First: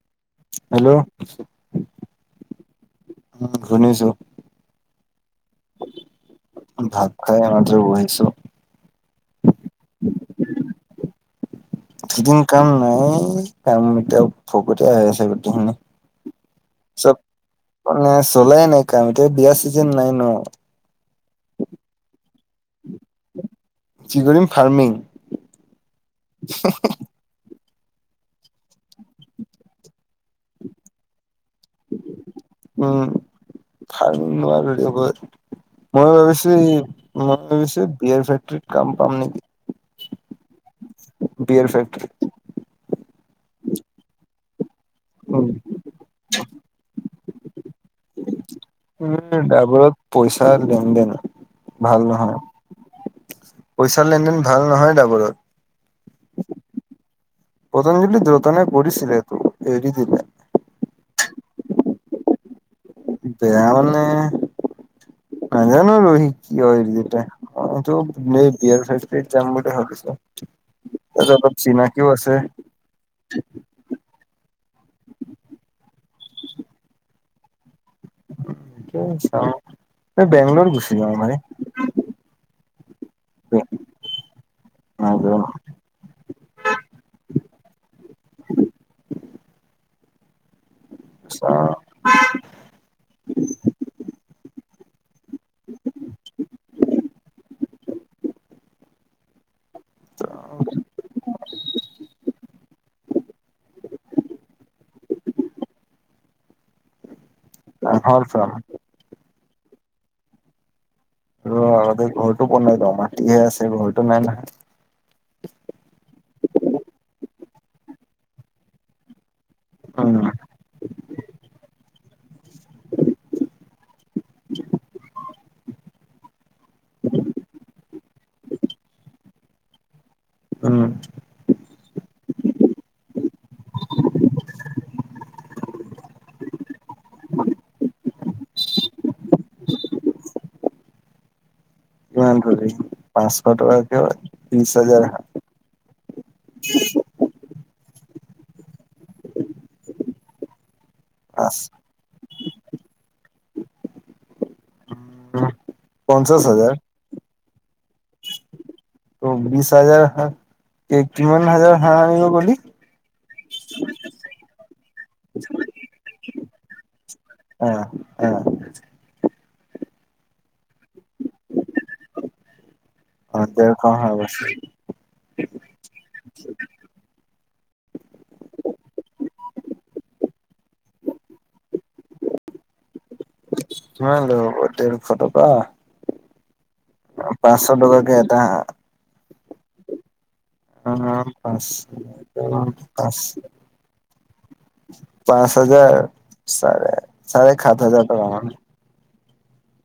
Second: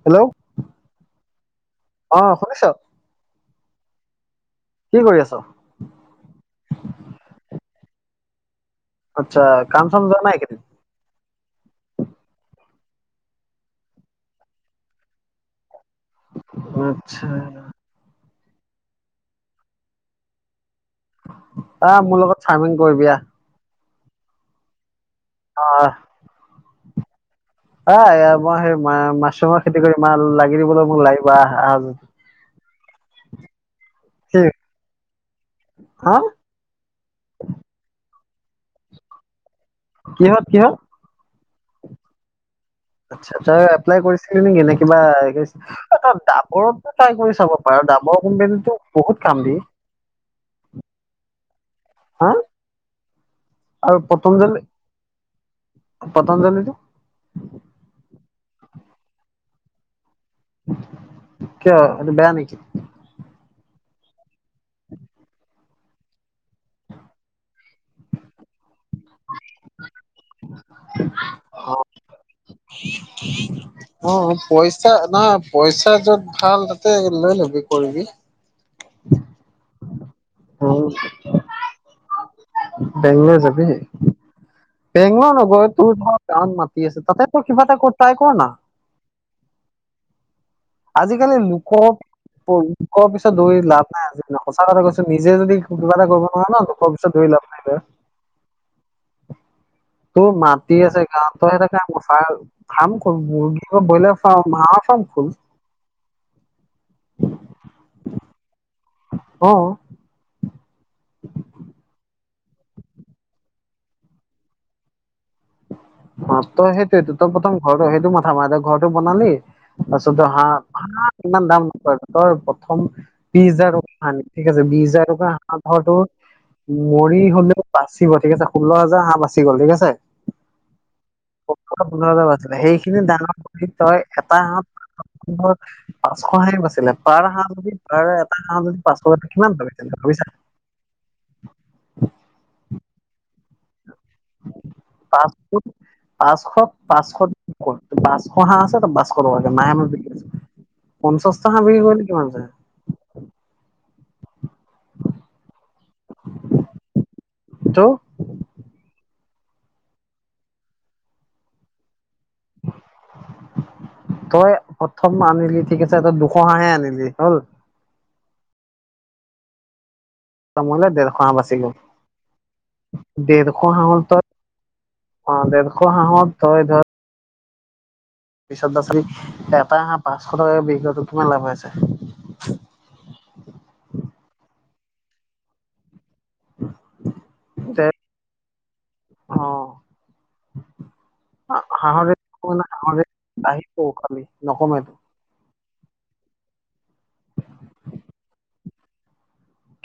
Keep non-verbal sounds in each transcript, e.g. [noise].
[unintelligible] Hello অ, শুনিছ? উম, শুনিছো কি কৰি আছ? ভাত খাই আমাত বহছো আচ্ছা, কাম চাম য নাইে সিদিন কাম নাই কাম এতিয়া ভকতি হৈ আছে গো্তেইখিনি আত্ছা, ম চলেে নাই কাম এতিয়া বিয়া চিজন নাই ন আহ মোৰ লগত ফাৰ্মিং কৰিবিা যি কৰিম ফাৰ্মিং অ [inaudible] আহ মই সেই মাছৰুমৰ খেতি কৰি মা লাগি দিবলৈ মোক লাগিব আহ আহা উম নোৱাৰো লগ কি ময় ভাবিছো মই হা ভ বিয়াৰ ফেক্টৰত কাম পাম নেকি কিহত কিহত বিিয়াৰ ফেক্ট্ৰি আচ্ছা ত এপ্লাই কৰিছিলি নেকি এনে উম কিবাাবৰত টাই কৰি চাব পাৰে দামৰ কোম্পানীতটো উম ড্ৰাইভাৰত পইচা লেনদেন ভাল হা নহয় আৰু পইচাৰ লেনদেন পতঞ্জলি ভাল নহয় ডাবৰত পতঞ্জলিটো পতঞ্জলি দ্ৰতনে কৰিছিল তটো এৰি দিলে কিয় বেয়া নেক বয়াঙানে নাজানো ৰহি কি হয় যে অ বিাৰাই যাম ম হকিছ ত অলপ চিিনাকিও আছে উ অ পইচা নহ পইচা যত ভাল তাতে লৈ ল'বি কৰিবি চা বেংলৰ উম, গুচি যাওঁ মানে বেংলৰ যাবি বেংগল নগৈ তোৰ ধৰ গান মাতি আছে তাতে তই কিবা এটা কৰ তাই ক না আজিকালি লোকৰ লোকৰ পিছত দৌৰি লাভ নাই আজিকালি ন সঁচা কথা কৈছো নিজে যদি কিবা এটা কৰিব নোৱাৰাৰে ন দুখৰ পিছত ধৰি ল আ ন এইবাৰ তোৰ মাতি আছে কাৰণ তই সেইতেফ ফাৰ্ম খ মুগ ব্ৰইলাৰ ফাৰ্ম মাৰ ফাৰ্ম খল হয় চ অ ৰ আগতে ঘৰটো বনাই মাটিহে আছে ঘটো নাই নাহয় ম তই সেইটোটো তই প্ৰথম ঘৰটো সেইটো মাথা মাৰ ঘৰটো বনালি উম তছত হা হা ইমান দাম তই প্ৰথম বিশ হাজাৰ টকাান ঠিক আছে বিশ হাজাৰ টকা হাঁহৰটো মৰি হলেও বাচ গ ঠিক আছে ষোল্ল হাজাৰ হাঁহ বাচি গ'ল ঠিক আছে উম সেইখিনি দানৰ তই এটাত পাঁচশ হাঁহ বা আছিলে পাৰ হাঁহ যদি পাৰ এটা হাঁহ যদি পাঁচশ এ কিমান ভ আছিল ভাবিছা কিমান পাঁচশ টকা ক ত্ৰিশ হাজাৰ পাঁচ পাঁচশ পাঁচশ পাঁচশ হাঁ আছে ত বাছ কৰ আগে নাইমাৰ বি আ পঞ্চাশটা পাঁচ হা বিক্ৰী কৰিলে কিমান পই পঞ্চাছ হাজাৰ ত ত বিশছ হাজাৰ হ কিমান হাজাৰ হিব গি তই প্ৰথম আনিলি ঠিক আছে তই দুশ হাহে আনিলি হ'ল অ অ মলে ডেৰশ হাঁহ বাচি গ'ল ডেৰশ হাঁহ তই অ ডেৰশ হাঁহত তই ধৰ পিছত দচলী এটা আহা পাঁচশ টকা কৈ বিক্ৰী কৰিলে কিমান লাভ আছে কিমান লব ডেৰশ টকা পাঁচশ তে টকা কে এটা অ অ পচ পচ ঔ খালি নকমে পাঁচ হাজাৰস চাৰে-চাৰে সাত হাজাৰ সোমালে।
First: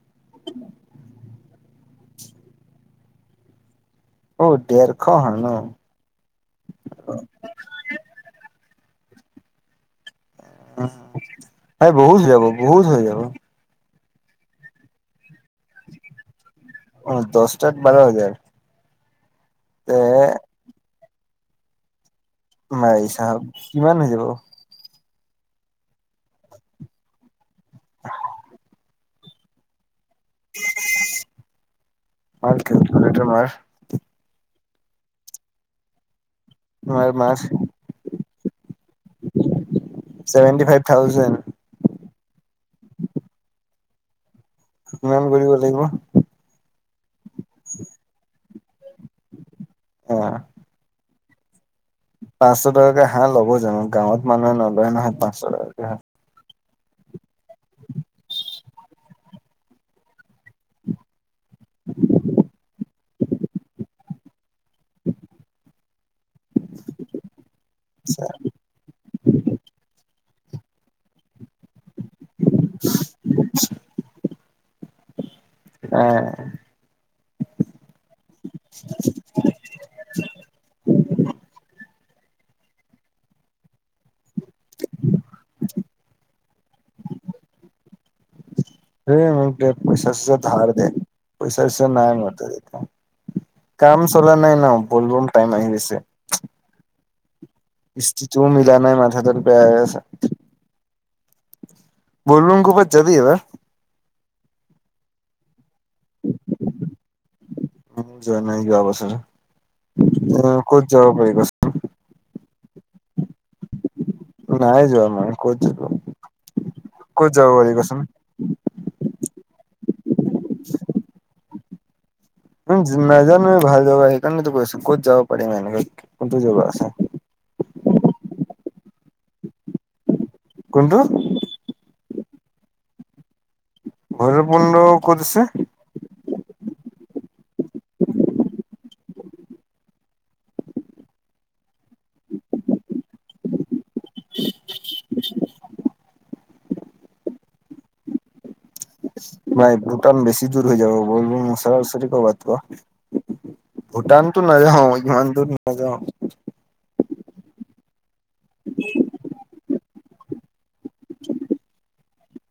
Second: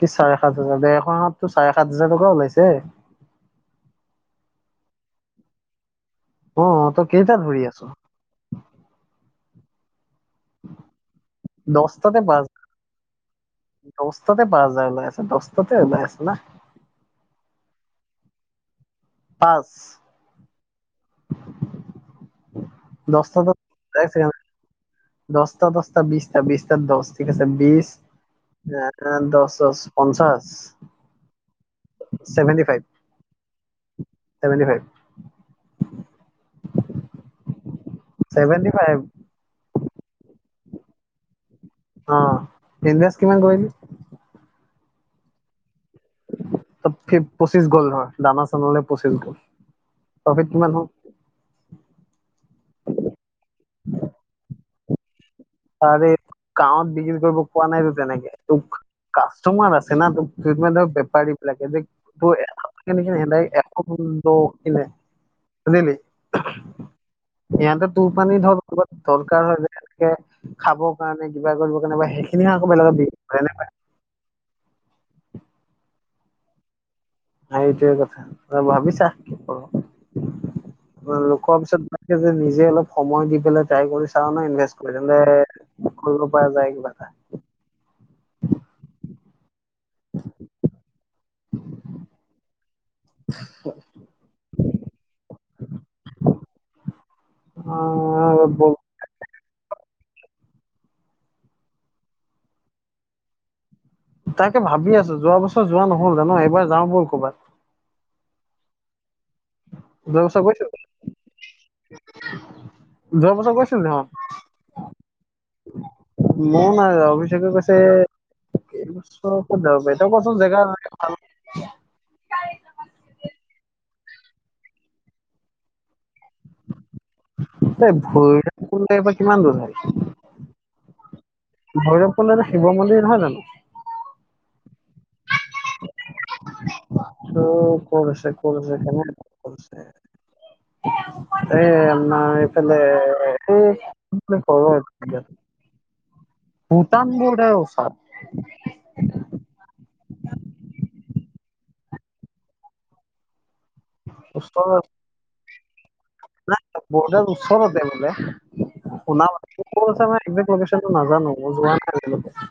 কি চাৰে সাত হাজাৰ ডেৰখনত তোৰ চাৰে সাত হাজাৰ টকা ওলাইছে। অহ, ডেৰশ ন'। অহ, তই কেইটা ধৰি আছ। ভাই দহটাতে বহুত হৈ যাব পাঁচ, বহুত হৈ যাব দহটাতে পাঁচ হাজাৰ ওলাই আছে দহটাতে ওলাই আছে না। অহ, দহ তাত বাৰ হাজাৰ। পাঁচ। এ মাৰিচা দহটা হিচাব কিমান এক হৈ যাব। ছেকেণ্ড দহটা দহটা বিছটা, বিছটা দহ ঠিক আছে, বিছ এ দহ-দহ পঞ্চাশ। মাৰ চেভেন্টি ফাইভ, কেলকুলেটৰ মাৰ চেভেন্টি ফাইভ। হয়, মাছ। Seventy five. Seventy five thousand. অহ, ইনভেষ্ট কিমান কৰিলি? কিমান কৰিব লাগিব? ত' পঁচিশ গ'ল ধৰ, দানা-চানালে পঁচিছ গ'ল। অ প্ৰফিট কিমান হ'ল? পাঁচশ টকাকে হাঁহ ল'ব জানোঁ, গাঁৱত মানুহে নলয় নহয় পাঁচশ টকাকে। হাঁহ আৰে গাঁৱত বিক্ৰী কৰিব পোৱা নাইতো তেনেকে তোক। কাষ্টমাৰ আছে না, ধৰ বেপাৰীবিলাকে যে সদায় [unintelligible] কিনে, বুজিলি। ইহাঁতে টোৰপানী ধৰ দৰকাৰ হয়, যেনেকে খাবৰ কাৰণে, কিবা কৰিব কাৰণে বা সেইখিনি আকৌ বেলেগক বিক্ৰী কৰে এনেকে। হয়। আৰু এইটোৱে কথা, তই ভাবিছা কি কৰ। লোকৰ পিছত যে নিজে অলপ সময় দি পেলাই ট্ৰাই কৰি চা না ইনভেষ্ট কৰি কৰিব পৰা যায় কিবা এটা। এ মোক দে পইচা-চইচা ধাৰে দে, পইচা-চইচা নাই মোৰ তাত এতিয়া। কাম চলা নাই ন' বুলবম টাইম আহি দিছে। অ কিস্তিটো বল মিলা নাই মাথাটো বেয়া হৈ আছে। বলবোম কবাত যাবি এবাৰ। তাকে ভাবি আছোঁ যোৱা বছৰ যোৱা নহ'ল জান, এইবাৰ যাওঁ বল ক'ৰবাত। মইয়ো যোৱা নাই যোৱা বছৰ। যোৱা বছৰ ক'ত যাব পাৰি গৈছোঁ, যোৱা বছৰ গৈছোঁ কচোন নাই নহয়। যোৱা মই ক'ত যাব মইয়ো নাই যোৱা ক'ত যাব অভিশেকে পাৰি কৈছে। কচোন এই বছৰ ক'ত যাব পাৰি, তই কচোন জেগা উম, নেজানোয়ে ভাল জেগা সেইকাৰণেতো কৈ আছো, ক'ত যাব পাৰিম এনেকে কোনতো জেগা আছে। এই ভৈৰৱকোন্দ ইয়াৰ পৰা কিমান দূৰ হয়। কোনটো? ভৈৰৱকোন্দ এটা শিৱ মন্দিৰ নহয় জানোঁ? ভৈৰৱকোন্দ ক'ত আছে? অহ, ক'ত আছে, ক'ত আছে, কেনে ক'ত আছে। এই না এইফালে এইটো। [unintelligible] ভূটান বৰ্ডাৰ ওচৰত। নাই ভুটান বেছি দূৰ হৈ যাব, ভলেবম ওচৰা-ওচৰি ক'ৰবাত ক'। ভূটানতো ওচৰত নাযাওঁ, ইমান দূৰ নাযাওঁ। নাই বৰ্ডাৰ ওচৰতে মানে, শুনা পাইছোঁ। ক'ত আছে মই একজেক লোকেচনটো নাজানোঁ যোৱা নাই আজিলৈকে।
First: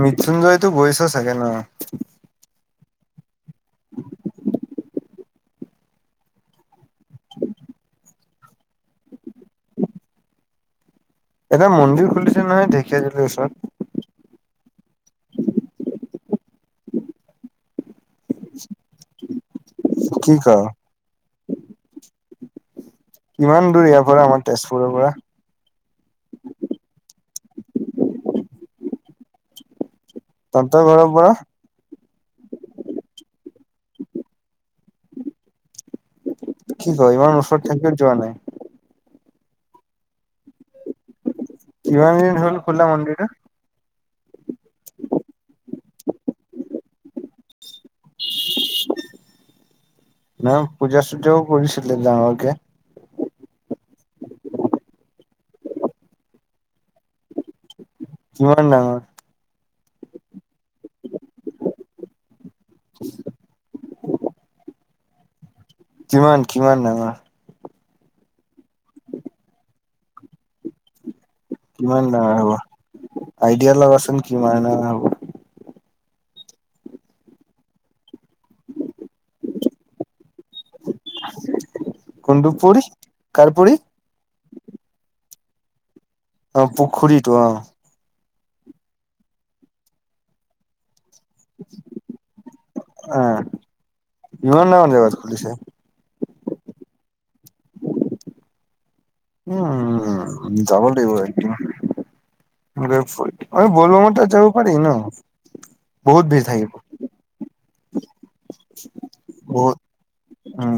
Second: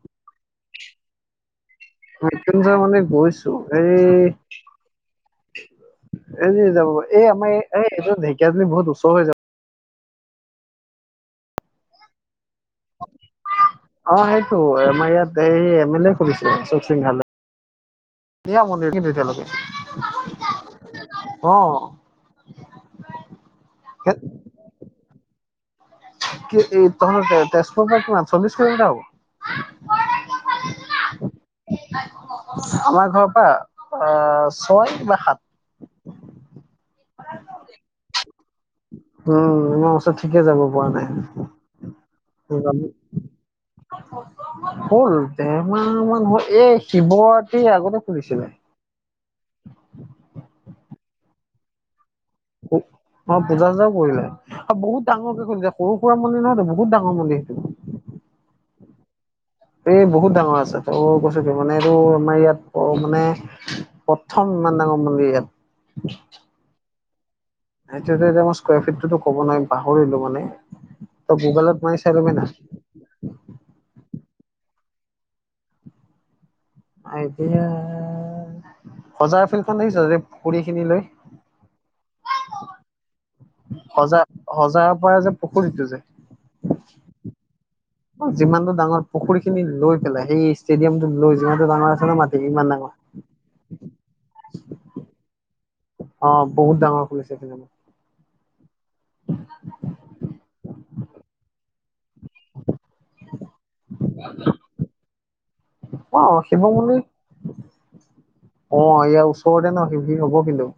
মৃত্যুঞ্জয়তো বৈছো চাকে ন। মতুনজ মানে গৈছো এই এৰি যাব এই আমাৰ এই, এই, এই ঢেকীয়াজী বহুত ওচৰ হৈ যাব। এটা মন্দিৰ খুলিছে নহয় ঢেকীয়াজুলিৰ অ, ওচৰত। সেইটো আমাৰ ইয়াত এই এম এল এ কৰিছো অশোক সিংলে মন্দিৰ কিন্তু কি ক? এতিয়ালৈকে অ'। কিমান দূৰ ইয়াৰ পৰা আমাৰ তেজপুৰৰ পৰা কি এই তহ তেজপুৰৰ কিমান চল্লিশ কিলোমিটাৰ হ'ব। তন্ত ঘৰ পৰা আমাৰ ঘৰৰ পৰা আহ ছয় বা সাত। কি, ক ইমান ওচৰত থাকিও যোৱা নাই। উম, ইয়াৰ ওচৰ ঠিকে যাব পৰা নাই। ই, হ'ল খুলা মডিৰটো। হ'ল দেৰমাহ মান হ'ল এই শিৱৰাতি আগতে খুুলিছিলে। ন, পূজা, চূজাও কৰিছিলে যাঙ আগে। অ, পূজা চজাও কৰিলে বহুত ডাঙৰেৈ য, সৰু সুৰা মন্দিৰ নয় বহুত ডাঙৰ মন্দিৰ সেইটো। কিমান ডাঙৰ? এই বহুত ডাঙৰ আছে ত কৈছ কি মানে এইটো আমাৰ ইয়াত মানে প্ৰথম ইমান ডাঙৰ মন্দিৰ ইয়াত। কিমান, কিমান ডাঙৰ? হাইড্ৰড্ৰেডামৰ স্কয়াৰ ফিটটোতো ক'ব নোৱাৰি পাহৰিলো মানে। তই গুগলত মাৰি কিমান চাই লবি ডাঙৰ না হ'ব আইডিয়া লগাচোন কিমানঙ হ'ব। এতিয়া সজাৰ ফিল্খন লিছ পুখুৰী খিনি লৈ কুন্দুপুৰ, কাৰপৰি সজা, সজাৰ পৰা যে পুখুৰীতটো যে অ, পুখুৰীটো অ'। অ, যিমান টো ডাঙৰ পুখী খিনি লৈ পেলাই সেই ষ্টেডিয়ামত লৈ যিমানটোোঙৰ আছে নে মাটি ইমান ডাঙৰ অ, মন নামান জগাত খুলিছে। অ, বহুত ডাঙৰ খুলিছে চিনেমা। উম, উ, যাব দাগিব একদম। [unintelligible] বলব মাৰ যাব পাৰি ন। অ, বহুত ভিৰ শিৱ থাকিব মুলি অ, ইয়াৰ ওচৰতে ন শি হ'ব খিলো।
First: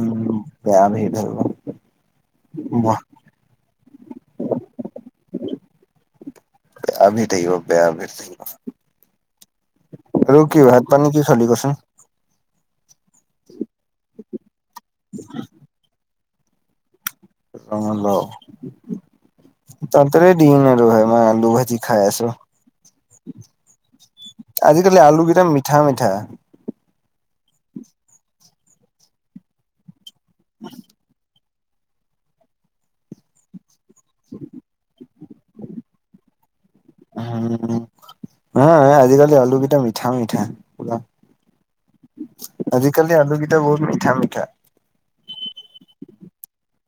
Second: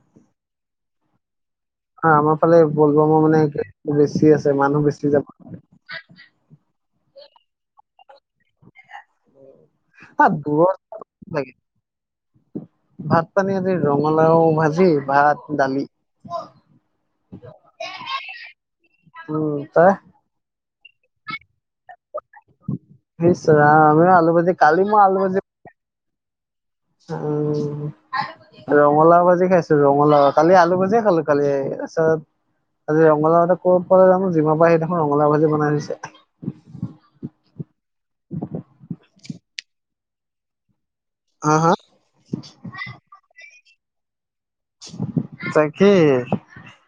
বেয়ামি সেইটো। হয় আমাৰ ফালে বলবম মানে বেছি আছে মানুহ বেছি যাব। আমি থাকিব বেয়াম ন, ভাত দূৰত পানী কি খালি লাগে। কচোন ভাত পানী আজি ৰঙালাও ভাজি, ভাত, দালি [unintelligible] উম তই দিন আৰু ভাই মই আলু ভাজি খাই আছোঁ। নিশ্চয় আমি আলুবাজি কালি আজিকালি মই আলু ভাজি কেইটা মিঠা, মিঠা উ, ৰঙালাও ভাজি খাইছো ৰঙালাও কালি আলু ভাজিয়ে খালো কালি তাৰপাছত আজি ৰঙলাও এটা ক'ৰ পৰাল জানো যিমান পাৰে সেই দেখোন ৰঙালও ভাজি বনাই থৈছে। উ, হ আজিকালি আলু পিটা, মিঠা, মিঠা পৰা হা, হা? আজিকালি আলুকেইটা বহুত মিঠা, মিঠা। তাকে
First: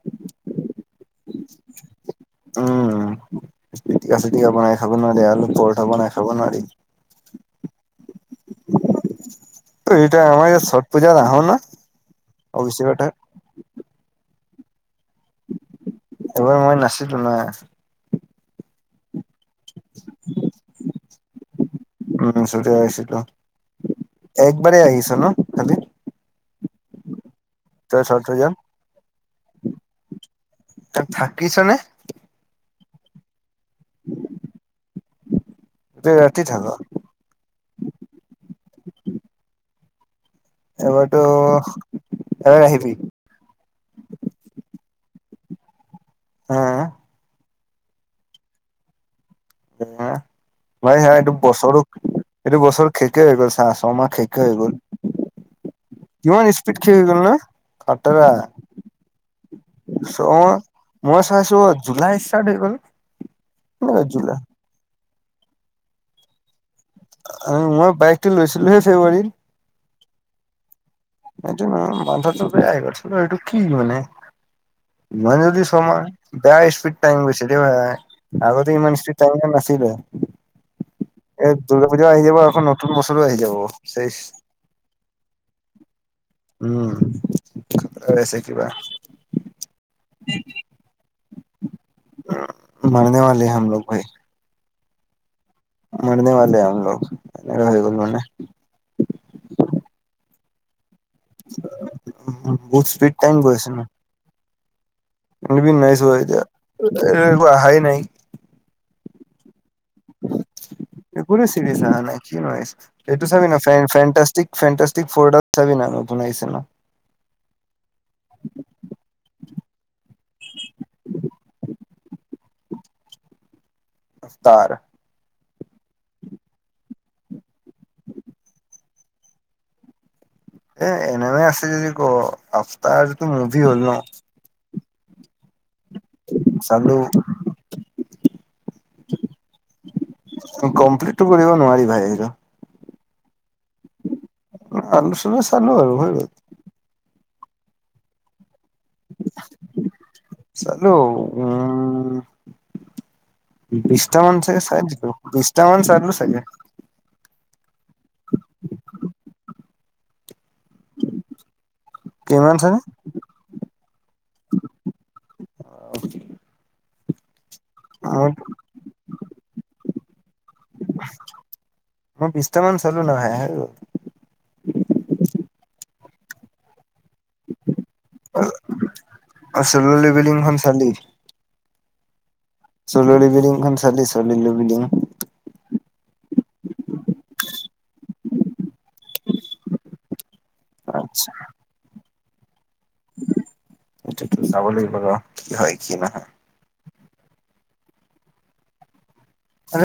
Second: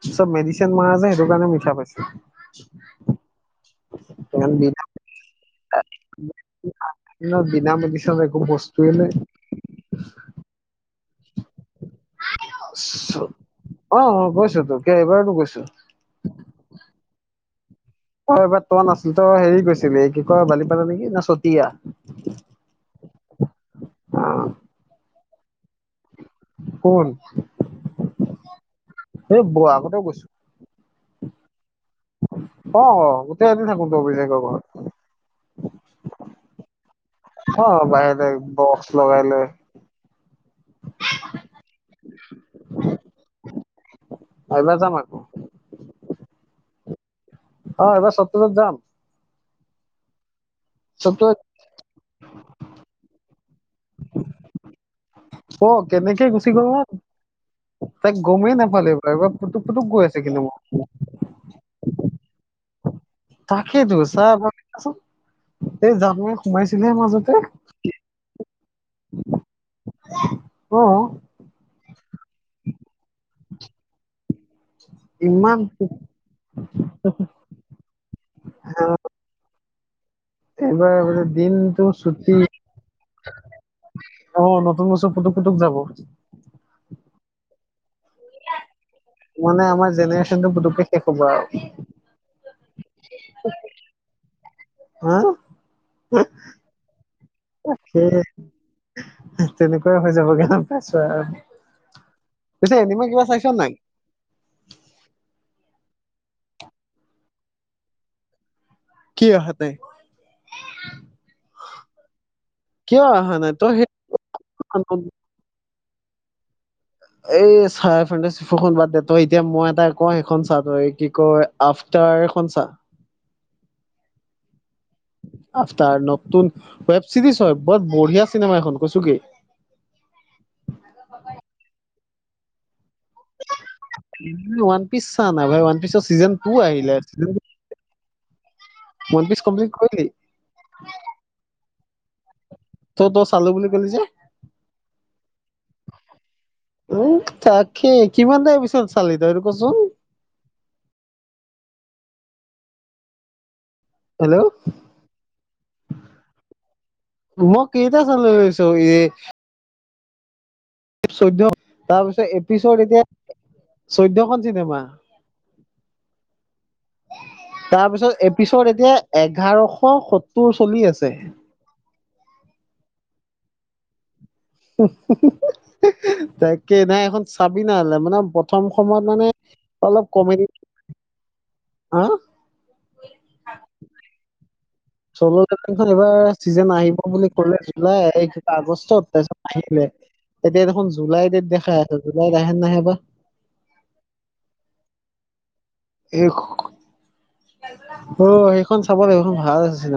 চব মেডিচিন মাৰা যে সেইটো কাৰণে মিঠা পাইছো। উম, পিটিকা, চিটিকা বনাই খাব নোৱাৰি আৰু পৰঠা বনাই খাব নোৱাৰি। ন, বিনা মেডিচন একো বস্তুৱে নাই। এইয়া আমাৰ চোটপূজাৰ আহা ন অৱশ্যে কথা অ অ কৈছো ত এইবাৰতো গৈছো এইবাৰ মই নাছিলো না অ এইবাৰ ত নছিল তই হেৰি গৈছিলি এই কি কয় বালিপাৰা নেকি ন চতিয়া চতে আহছিলো আহ একবাৰেই আহিছ ন খালি কোন তই চোটপূজাত এই ব আগতেও কৈছো থাকিছা নে অ অ গোটেই এদ থাকো তো অভিষেকৰ ঘৰত এ ৰাতি থাকা অ বাহিৰৰে বক্স লগাই লৈ এবাৰ তো এ আৰু আহিবি পাইবা যাম আকৌ হা অ এবাৰ চোটপূজাত যাম এনে [unintelligible] এইটো সপ্তাহত বছৰো এইটো বছৰ খেকে হৈ গ'ল চাহ ছ মাহ শেকে হৈ গ'ল অ কেনেকে কিমান গুচি গ'ল স্পিড শেখ হয় গল ন খাতাৰা ভালাগ ভাল এইবাৰ ফুুক ফুটুক গৈ আছে কিন্তু মই চাইছো জুলাই ষ্টাৰ্ট হৈ গ'ল তাকেইতো কেনেকা চা জুলাই দেচোন এই জানুৱাৰী ত সোমাইছিলে মই বাইক টো লৈছিলোহে ফেব্ৰুৱাৰীত অ এইটো নয় মাথাটোয় গৈছে এইটো কি মানে ইমান জলদি ছোহমাহ বেয়া স্পিড টাইম আগতে ইমান স্ত্ৰী টাই নাছিলে এইবাৰ এই দিনটো দুৰ্গা পূজা আহি ছুটি যাব আকৌ নতুন বছৰো আহি যাব চেচ অ নতুন বছৰ পুতুক পুতুক যাব উম মানে আমাৰ জেনেৰেশ্যনটো পুটুকে শেষ হ'ব আৰু মাৰনেৱালে হে হোমলোক ভাই হা মৰনে বালে হে হল লোগ সেই তেনেকুৱাই হৈ যাবগ পাইছো আৰু পিতিয়া বহুত এনেমা স্পীড কিবা টাইম চাইছ নাই নাইছোৱা এতিয়া আহ নাই কি অহাতে [unintelligible] কোনো চিৰি নাই কি ন কিয় এইটো অহা চাব নাই তই ন সেইটো চাব ন নপুনিছে ন এই ছাৰ ফ্ৰেড্ব বাদ দে তই এতিয়া মই এটাাই ক সেইখন চা তই কি কয় আফতাৰখনচা অফতাৰ আফাৰ নতুন ৱেব চিৰিজ হয় বৰ বঢ়িয়া চিনেমা এখন কৈছো কি এ এনেমে আছে যদি ক আফ্তাৰ যটো মুভি হ'ল ন ওৱান পিচ চা নাই ভ ওৱান পিচৰ চিজন টু চালো আহিলে চিজন মন পিচ কম্পচিছ কৰি দিলি কম্প্লিটটো কৰিব নোৱাৰি ভাইটো তই তই চালো বুলি কলি যে আলু চালু চালো আৰু হৈ গ'ল উ তাকে কিমান দেৰ পিছত চালি তই কচোন চ্ল উম বিশছটা মান হেল্ল' চাগে চাৰিলো বিছটা মান চাৰিলো চাগে মই এেইটা চ ল লৈছো এই চৈধ্যয় তাৰ পিছত কিমান চালি? এপিছড এতিয়া চৈধ্য়খনন চিনেমা তাৰ পিছত মই এপিছত এতিয়া এঘাৰশ সত্তৰ চলি আছে মই বিছ্তামান চলো নহ তাকে নাই এখন চাবি নহলে মানে প্ৰথম সময়ত মানে চ'ল' অলপ কমেডি লেভেলিংখন চালি? হা চললি বিল্িংখন চালি চল বিল্ডিং চল এইবাৰ চিজন আহিব বুলি কলে জুলাইেই আগষ্টত তাৰপছত আহে তেতিয়া দেখোন জুলাই ড দেখাই আছছে জুলাইত আহে নাহে বা এটো যাব লাগিব কি হয় কি নহ এই অ সেইখন চাব লাগিবখন ভাল আছে চনো